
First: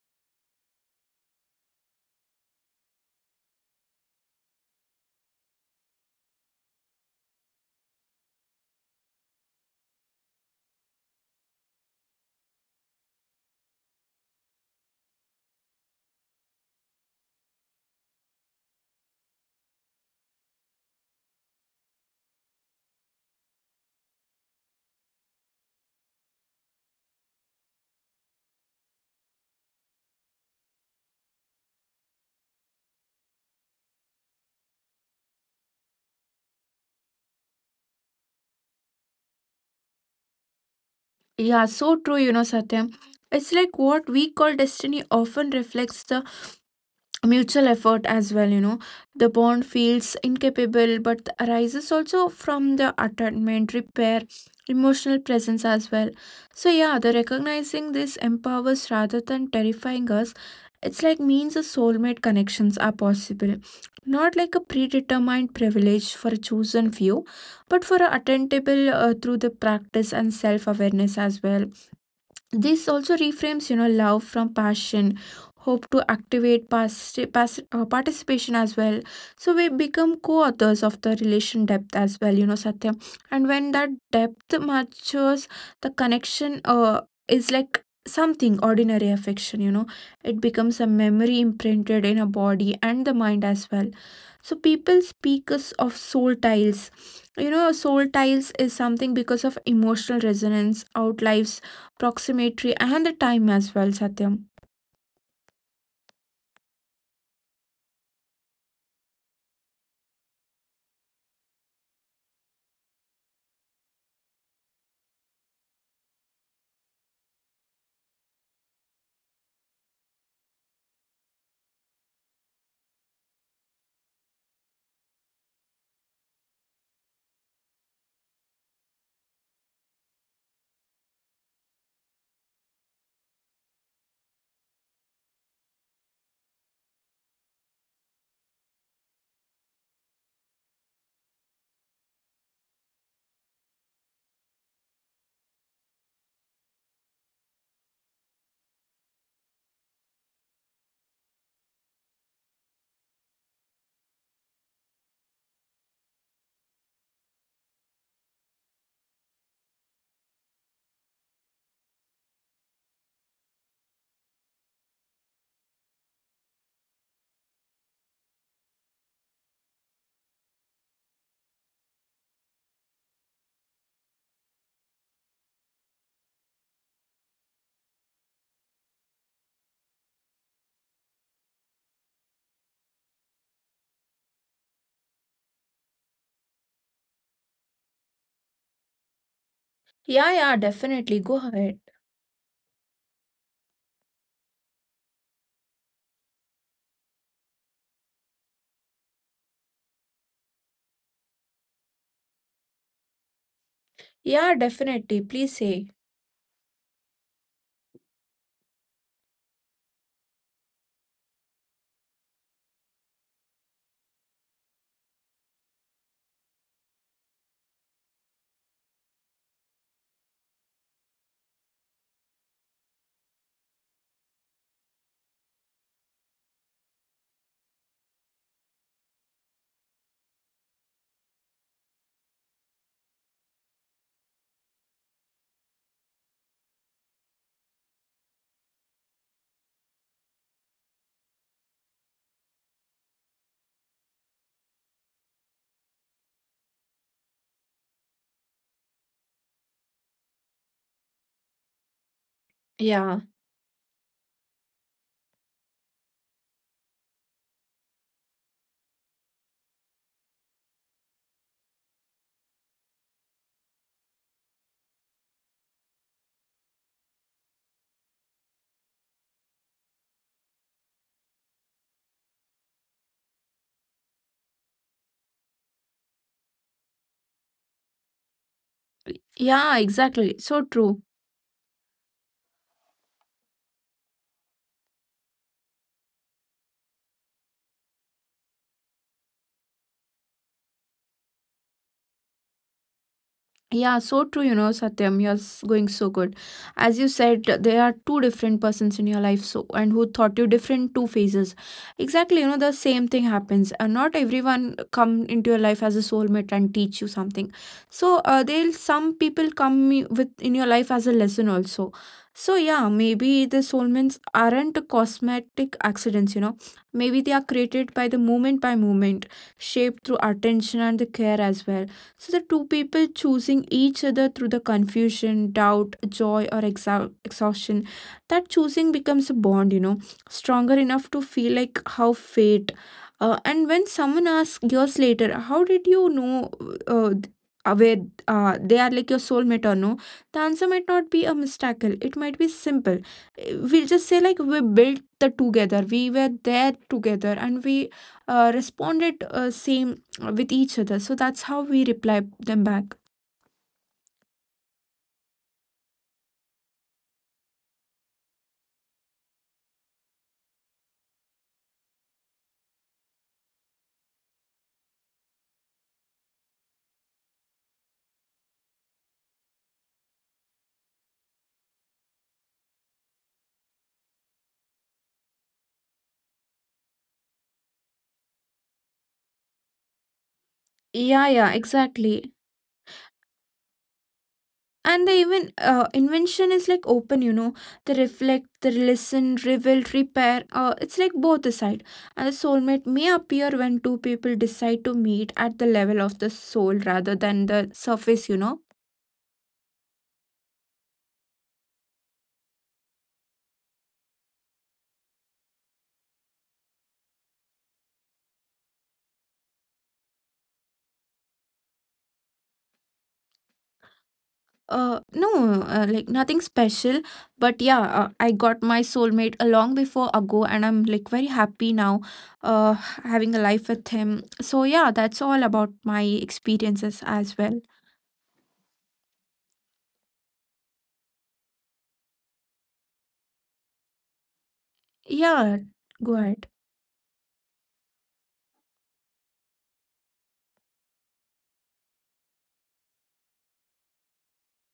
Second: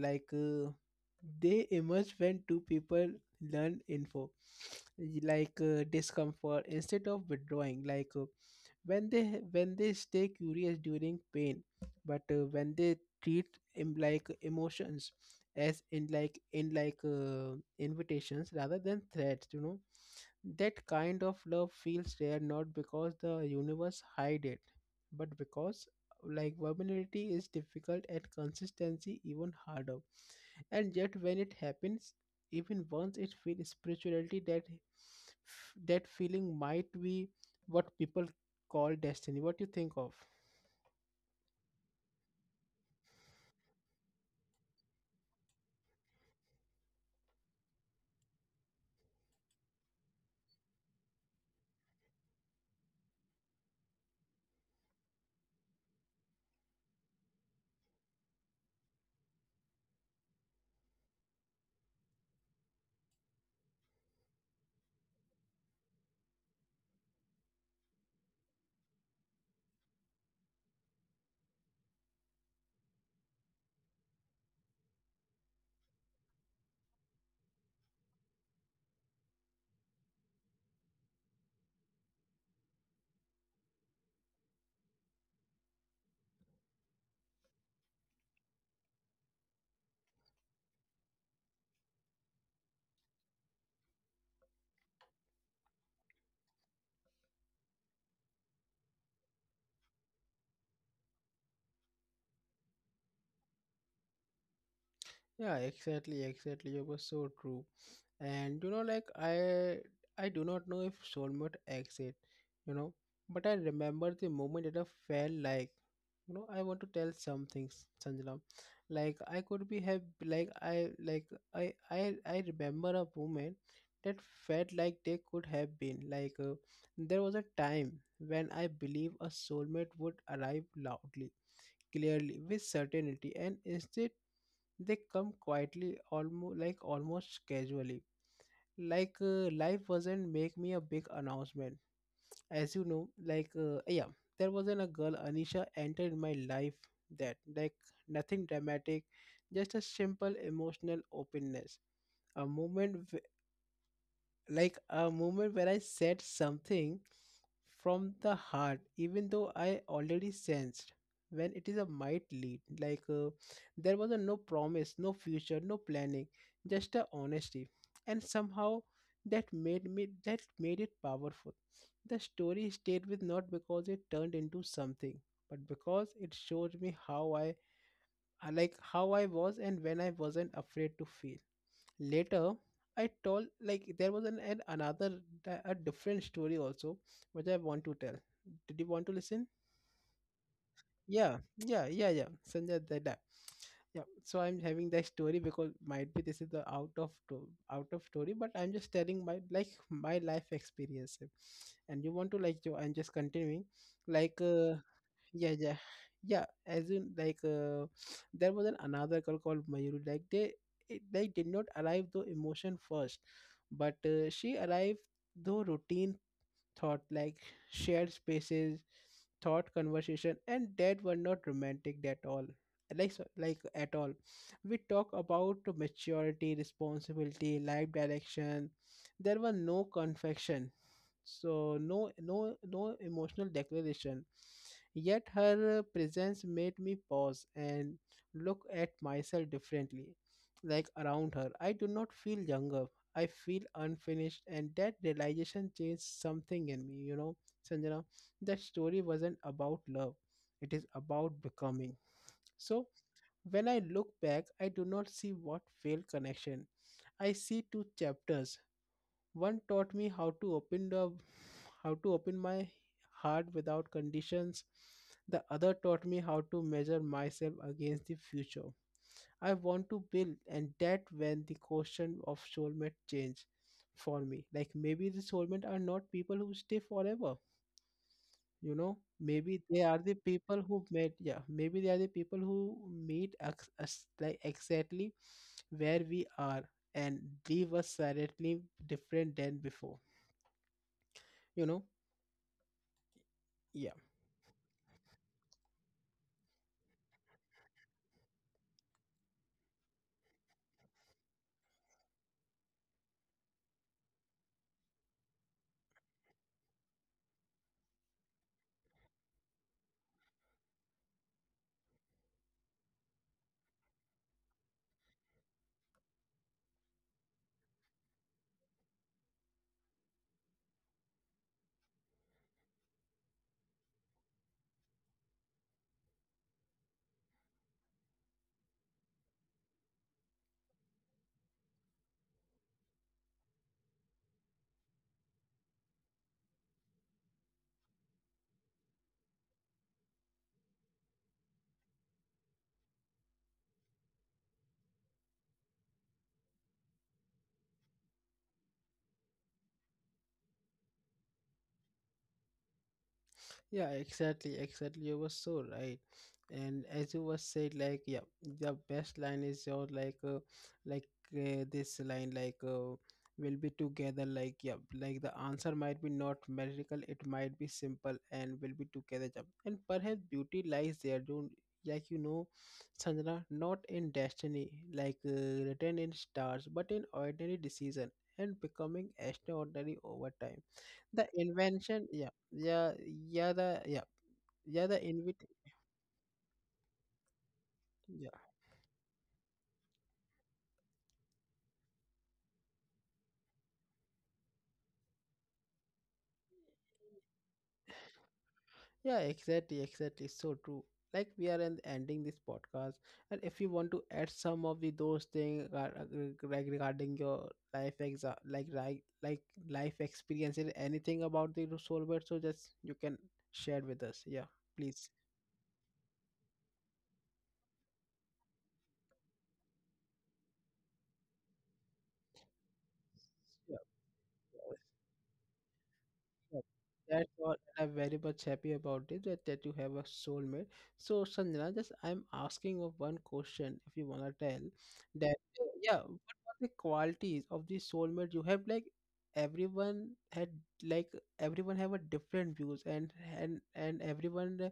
Like they emerge when two people learn info, like discomfort instead of withdrawing. Like uh, when they when they stay curious during pain, but when they treat like emotions as in like invitations rather than threats, you know. That kind of love feels rare, not because the universe hide it, but because like vulnerability is difficult and consistency even harder. And yet when it happens, even once, it feels spirituality. That that feeling might be what people call destiny. What do you think of?
Yeah, so true, you know, Satyam. It's like what we call destiny often reflects the mutual effort as well, you know. The bond feels incapable but arises also from the attachment repair, emotional presence as well. So yeah, the recognizing this empowers rather than terrifying us. It's like means a soulmate connections are possible, not like a predetermined privilege for a chosen few, but for a attainable through the practice and self awareness as well. This also reframes, you know, love from passion hope to activate participation as well. So we become co-authors of the relation depth as well, you know, Satya. And when that depth matures, the connection is like something ordinary affection, you know. It becomes a memory imprinted in a body and the mind as well. So people speak us of soul tiles, you know. Soul tiles is something because of emotional resonance outlives proximity and the time as well, Satyam.
Yeah, exactly, exactly. It was so true. And you know, like I do not know if soulmate exit, you know, but I remember the moment that I felt like, you know, I want to tell some things, Sanjana. Like I could be have like I remember a moment that felt like they could have been. Like there was a time when I believe a soulmate would arrive loudly, clearly, with certainty, and instead. They come quietly, almost casually. Like life wasn't make me a big announcement. As you know, like yeah, there wasn't a girl Anisha entered my life that like nothing dramatic, just a simple emotional openness. A moment a moment where I said something from the heart, even though I already sensed when it is a might lead. Like there was a no promise, no future, no planning, just a honesty, and somehow that made it powerful. The story stayed with, not because it turned into something, but because it showed me how I like how I was and when I wasn't afraid to feel later. I told like there was an another a different story also, which I want to tell. Did you want to listen?
Yeah, yeah, definitely.
Yeah,
Go ahead.
Sanjay, did that. Yeah, so I'm having that story because might be this is the out of story, but I'm just telling my like my life experience. And you want to like you, I'm just continuing like
Yeah, definitely.
yeah,
Please say.
yeah as in like there was an another girl called Mayuri, like they it, they did not arrive the emotion first, but she arrived the routine thought like shared spaces, thought conversation, and that were not romantic at all, like at all. We talk about maturity, responsibility, life direction. There were no confection, so no emotional declaration. Yet her presence made me pause and look at myself differently. Like around her I do not feel younger, I feel unfinished, and that realization changed something in me. You know, Sanjana, that story wasn't about love, it is about becoming. So,
Yeah.
when I look back, I do not see what failed connection. I see two chapters. One taught me how to open my heart without conditions. The other taught me how to measure myself against the future I want to build, and that when the question of soulmate changed for me. Like maybe the soulmate are not people who stay forever. You know, maybe
Yeah,
they are the
exactly. So
people who
true.
met. Yeah, maybe they are the people who meet us exactly where we are and leave us slightly different than before. You know, yeah.
Yeah, so true, you know, Satyam, going so good. As you said, there are two different persons in your life, so and who thought you different two phases. Exactly, you know, the same thing happens. And not everyone come into your life as a soulmate and teach you something. So they'll some people come with in your life as a lesson also. So yeah, maybe the soulmates aren't cosmetic accidents, you know. Maybe they are created by the moment by moment, shaped through attention and the care as well. So the two people choosing each other through the confusion, doubt, joy, or exhaustion, that choosing becomes a bond, you know, stronger enough to feel like how fate. And when someone asks years later, how did you know uh, th- where they are like your soulmate or no? The answer might not be a miracle. It might be simple. We'll just say like we built the together. We were there together, and we responded same with each other. So that's how we reply them back.
Yeah, exactly, exactly. You were so right. And as you were said, like, yeah, the best line is your like, like this line, like, we'll be together. Like, yeah, like the answer might be not magical. It might be simple, and we'll be together. Yeah. And perhaps beauty lies there. Don't like, you know, Sanjana, not in destiny, like written in stars, but in ordinary decision and becoming extraordinary over time. The
Yeah, yeah,
invention, yeah
exactly.
yeah yeah yeah the
And the
invite
even invention is like open, you know. They
yeah
reflect, they listen, reveal, repair. It's like both the side. And the soulmate may appear when two people decide to meet at the level of the soul rather than the surface, you know.
yeah, exactly, exactly, so true. Like, we are ending this podcast, and if you want to add some of the those things, like regarding your life like life experiences, anything about the soulbird, so just you can share with us. Yeah, please.
No, like nothing special, but yeah, I got my soulmate a long before ago, and I'm like very happy now, uh, having a life
Yeah,
with him. So yeah, that's all about my
yeah,
experiences
that's
as
all,
well.
and I'm very much happy about it that, that you have a soulmate. So, Sanjana, just I'm asking of one question, if you wanna tell that,
Yeah,
yeah,
go ahead.
what are the qualities of the soulmate you have? Like, everyone had, like, everyone have a different views, and everyone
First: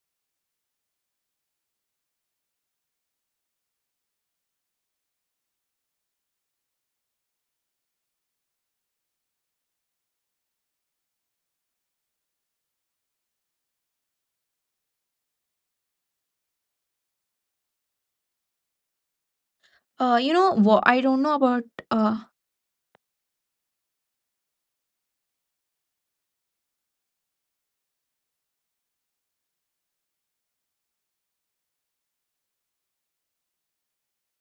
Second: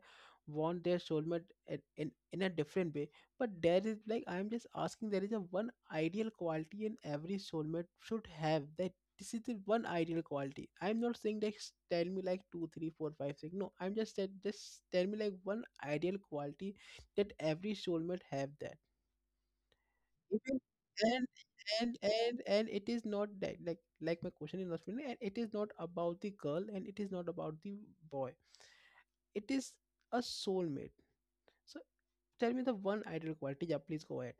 want their soulmate at, in a different way. But there is, like I'm just asking, there is a one ideal quality in every soulmate should have that, this is the one ideal quality. I'm not saying that tell me like two, three, four, five, six. No, I'm just said, just tell me like one ideal quality that every soulmate have that.
You know
Even
what? I don't
and
know about uh
and it is not that, like my question is not really, and it is not about the girl, and it is not about the boy. It is a soulmate. So tell me the one ideal quality. Yeah, please go ahead.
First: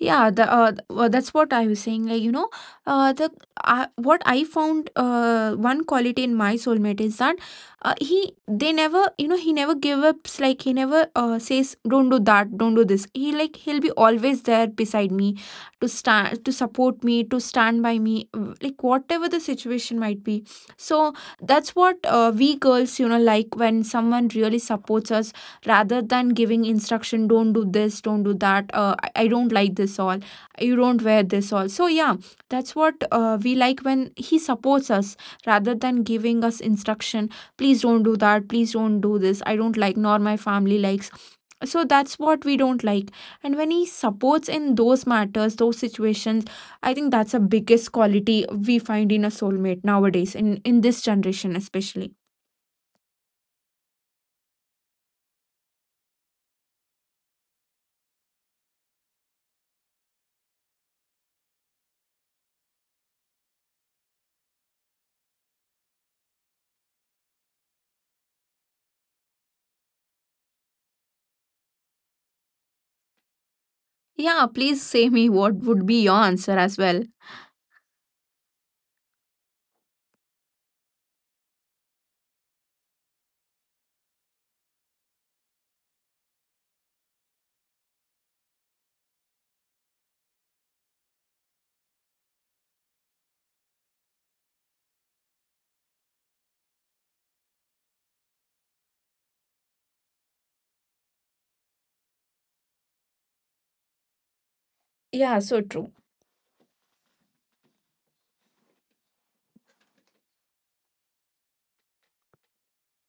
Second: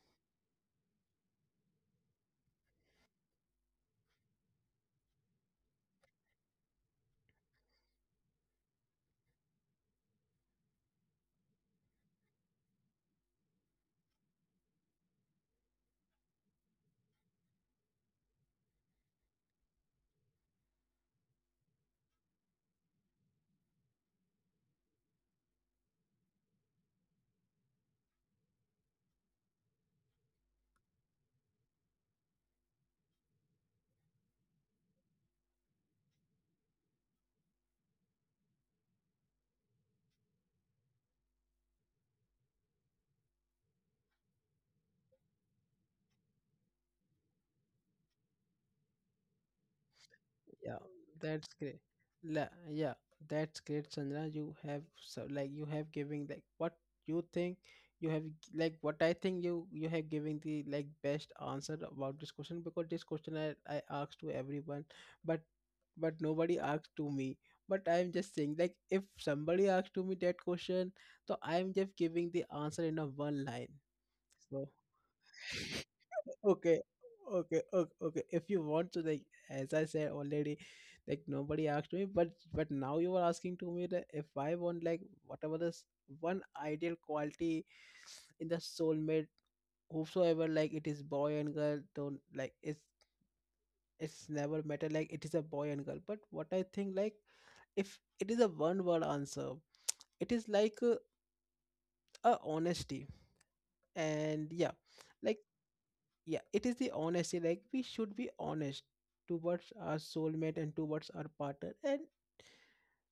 yeah, the that's what I was saying. Like you know, the what I found one quality in my soulmate is that he they never, you know, he never give ups. Like he never says don't do that, don't do this. He like he'll be always there beside me, to stand, to support me, to stand by me, like whatever the situation might be. So that's what we girls, you know, like when someone really supports us rather than giving instruction, don't do this, don't do that. I don't like this all, you don't wear this all. So yeah, that's what we like, when he supports us rather than giving us instruction, please don't do that, please don't do this, I don't like nor my family likes. So that's what we don't like. And when he supports in those matters, those situations, I think that's the biggest quality we find in a soulmate nowadays, in
Yeah,
this
that's
generation
great.
especially.
Yeah, that's great, Chandra. You have so, like, you have giving like what you think, you have like what I think, you have giving the like best answer about this question, because this question I asked to everyone, but but nobody asked to me. But I'm just saying, like, if somebody asked to me that question, so I'm just giving the answer in a one line.
Yeah,
So,
please say me what would be your answer
okay
as well.
okay, if you want to, like, as I said already, like, nobody asked me, but now you are asking to me that if I want, like, whatever this one ideal quality in the soulmate, whosoever, like, it is boy and girl, don't, like, it's never matter, like, it is a boy and girl, but what I think, like, if it is a one word answer, it is like, a honesty. And yeah, like,
Yeah, so true.
yeah, it is the honesty, like, we should be honest towards our soulmate and towards our partner, and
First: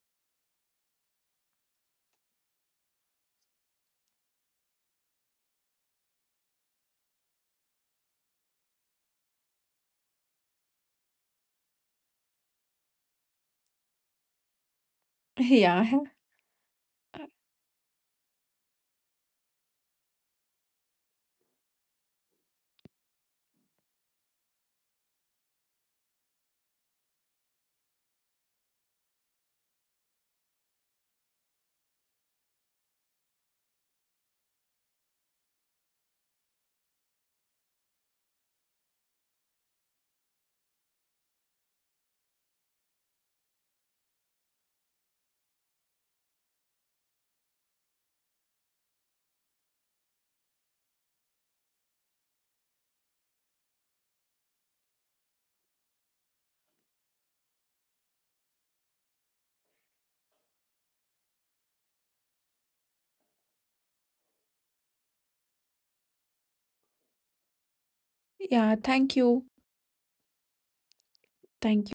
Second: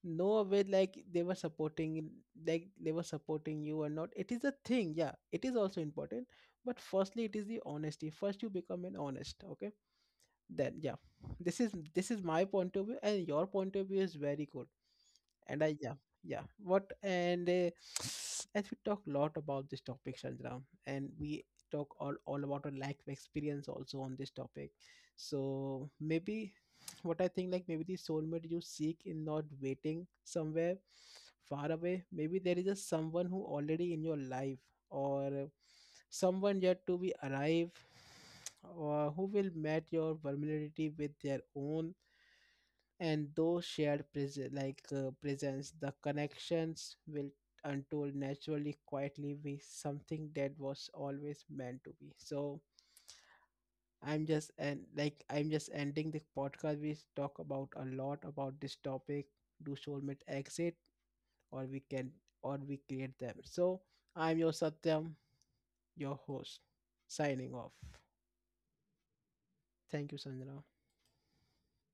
no way like they were supporting, like they were supporting you or not, it is a thing. Yeah, it is also important, but firstly it is the honesty, first you become an honest, okay, then yeah, this is my point of view, and your point of view is very good. And I,
Yeah,
yeah, yeah, what. And as we talk a lot about this topic, Chandra, and we talk all about our lack of experience also on this topic. So maybe what I think, like, maybe the soulmate you seek in not waiting somewhere far away. Maybe there is a someone who already in your life, or someone yet to be arrive, or who will match your vulnerability with their own, and those shared presence, the connections will untold naturally, quietly be something that was always meant to be. So I'm just, and like, I'm just ending the podcast. We talk about a lot about this topic, do soulmate exit, or we can, or we create them. So I'm your Satyam, your host, signing off.
yeah. Thank you.
Thank you, Sandra.
Thank you.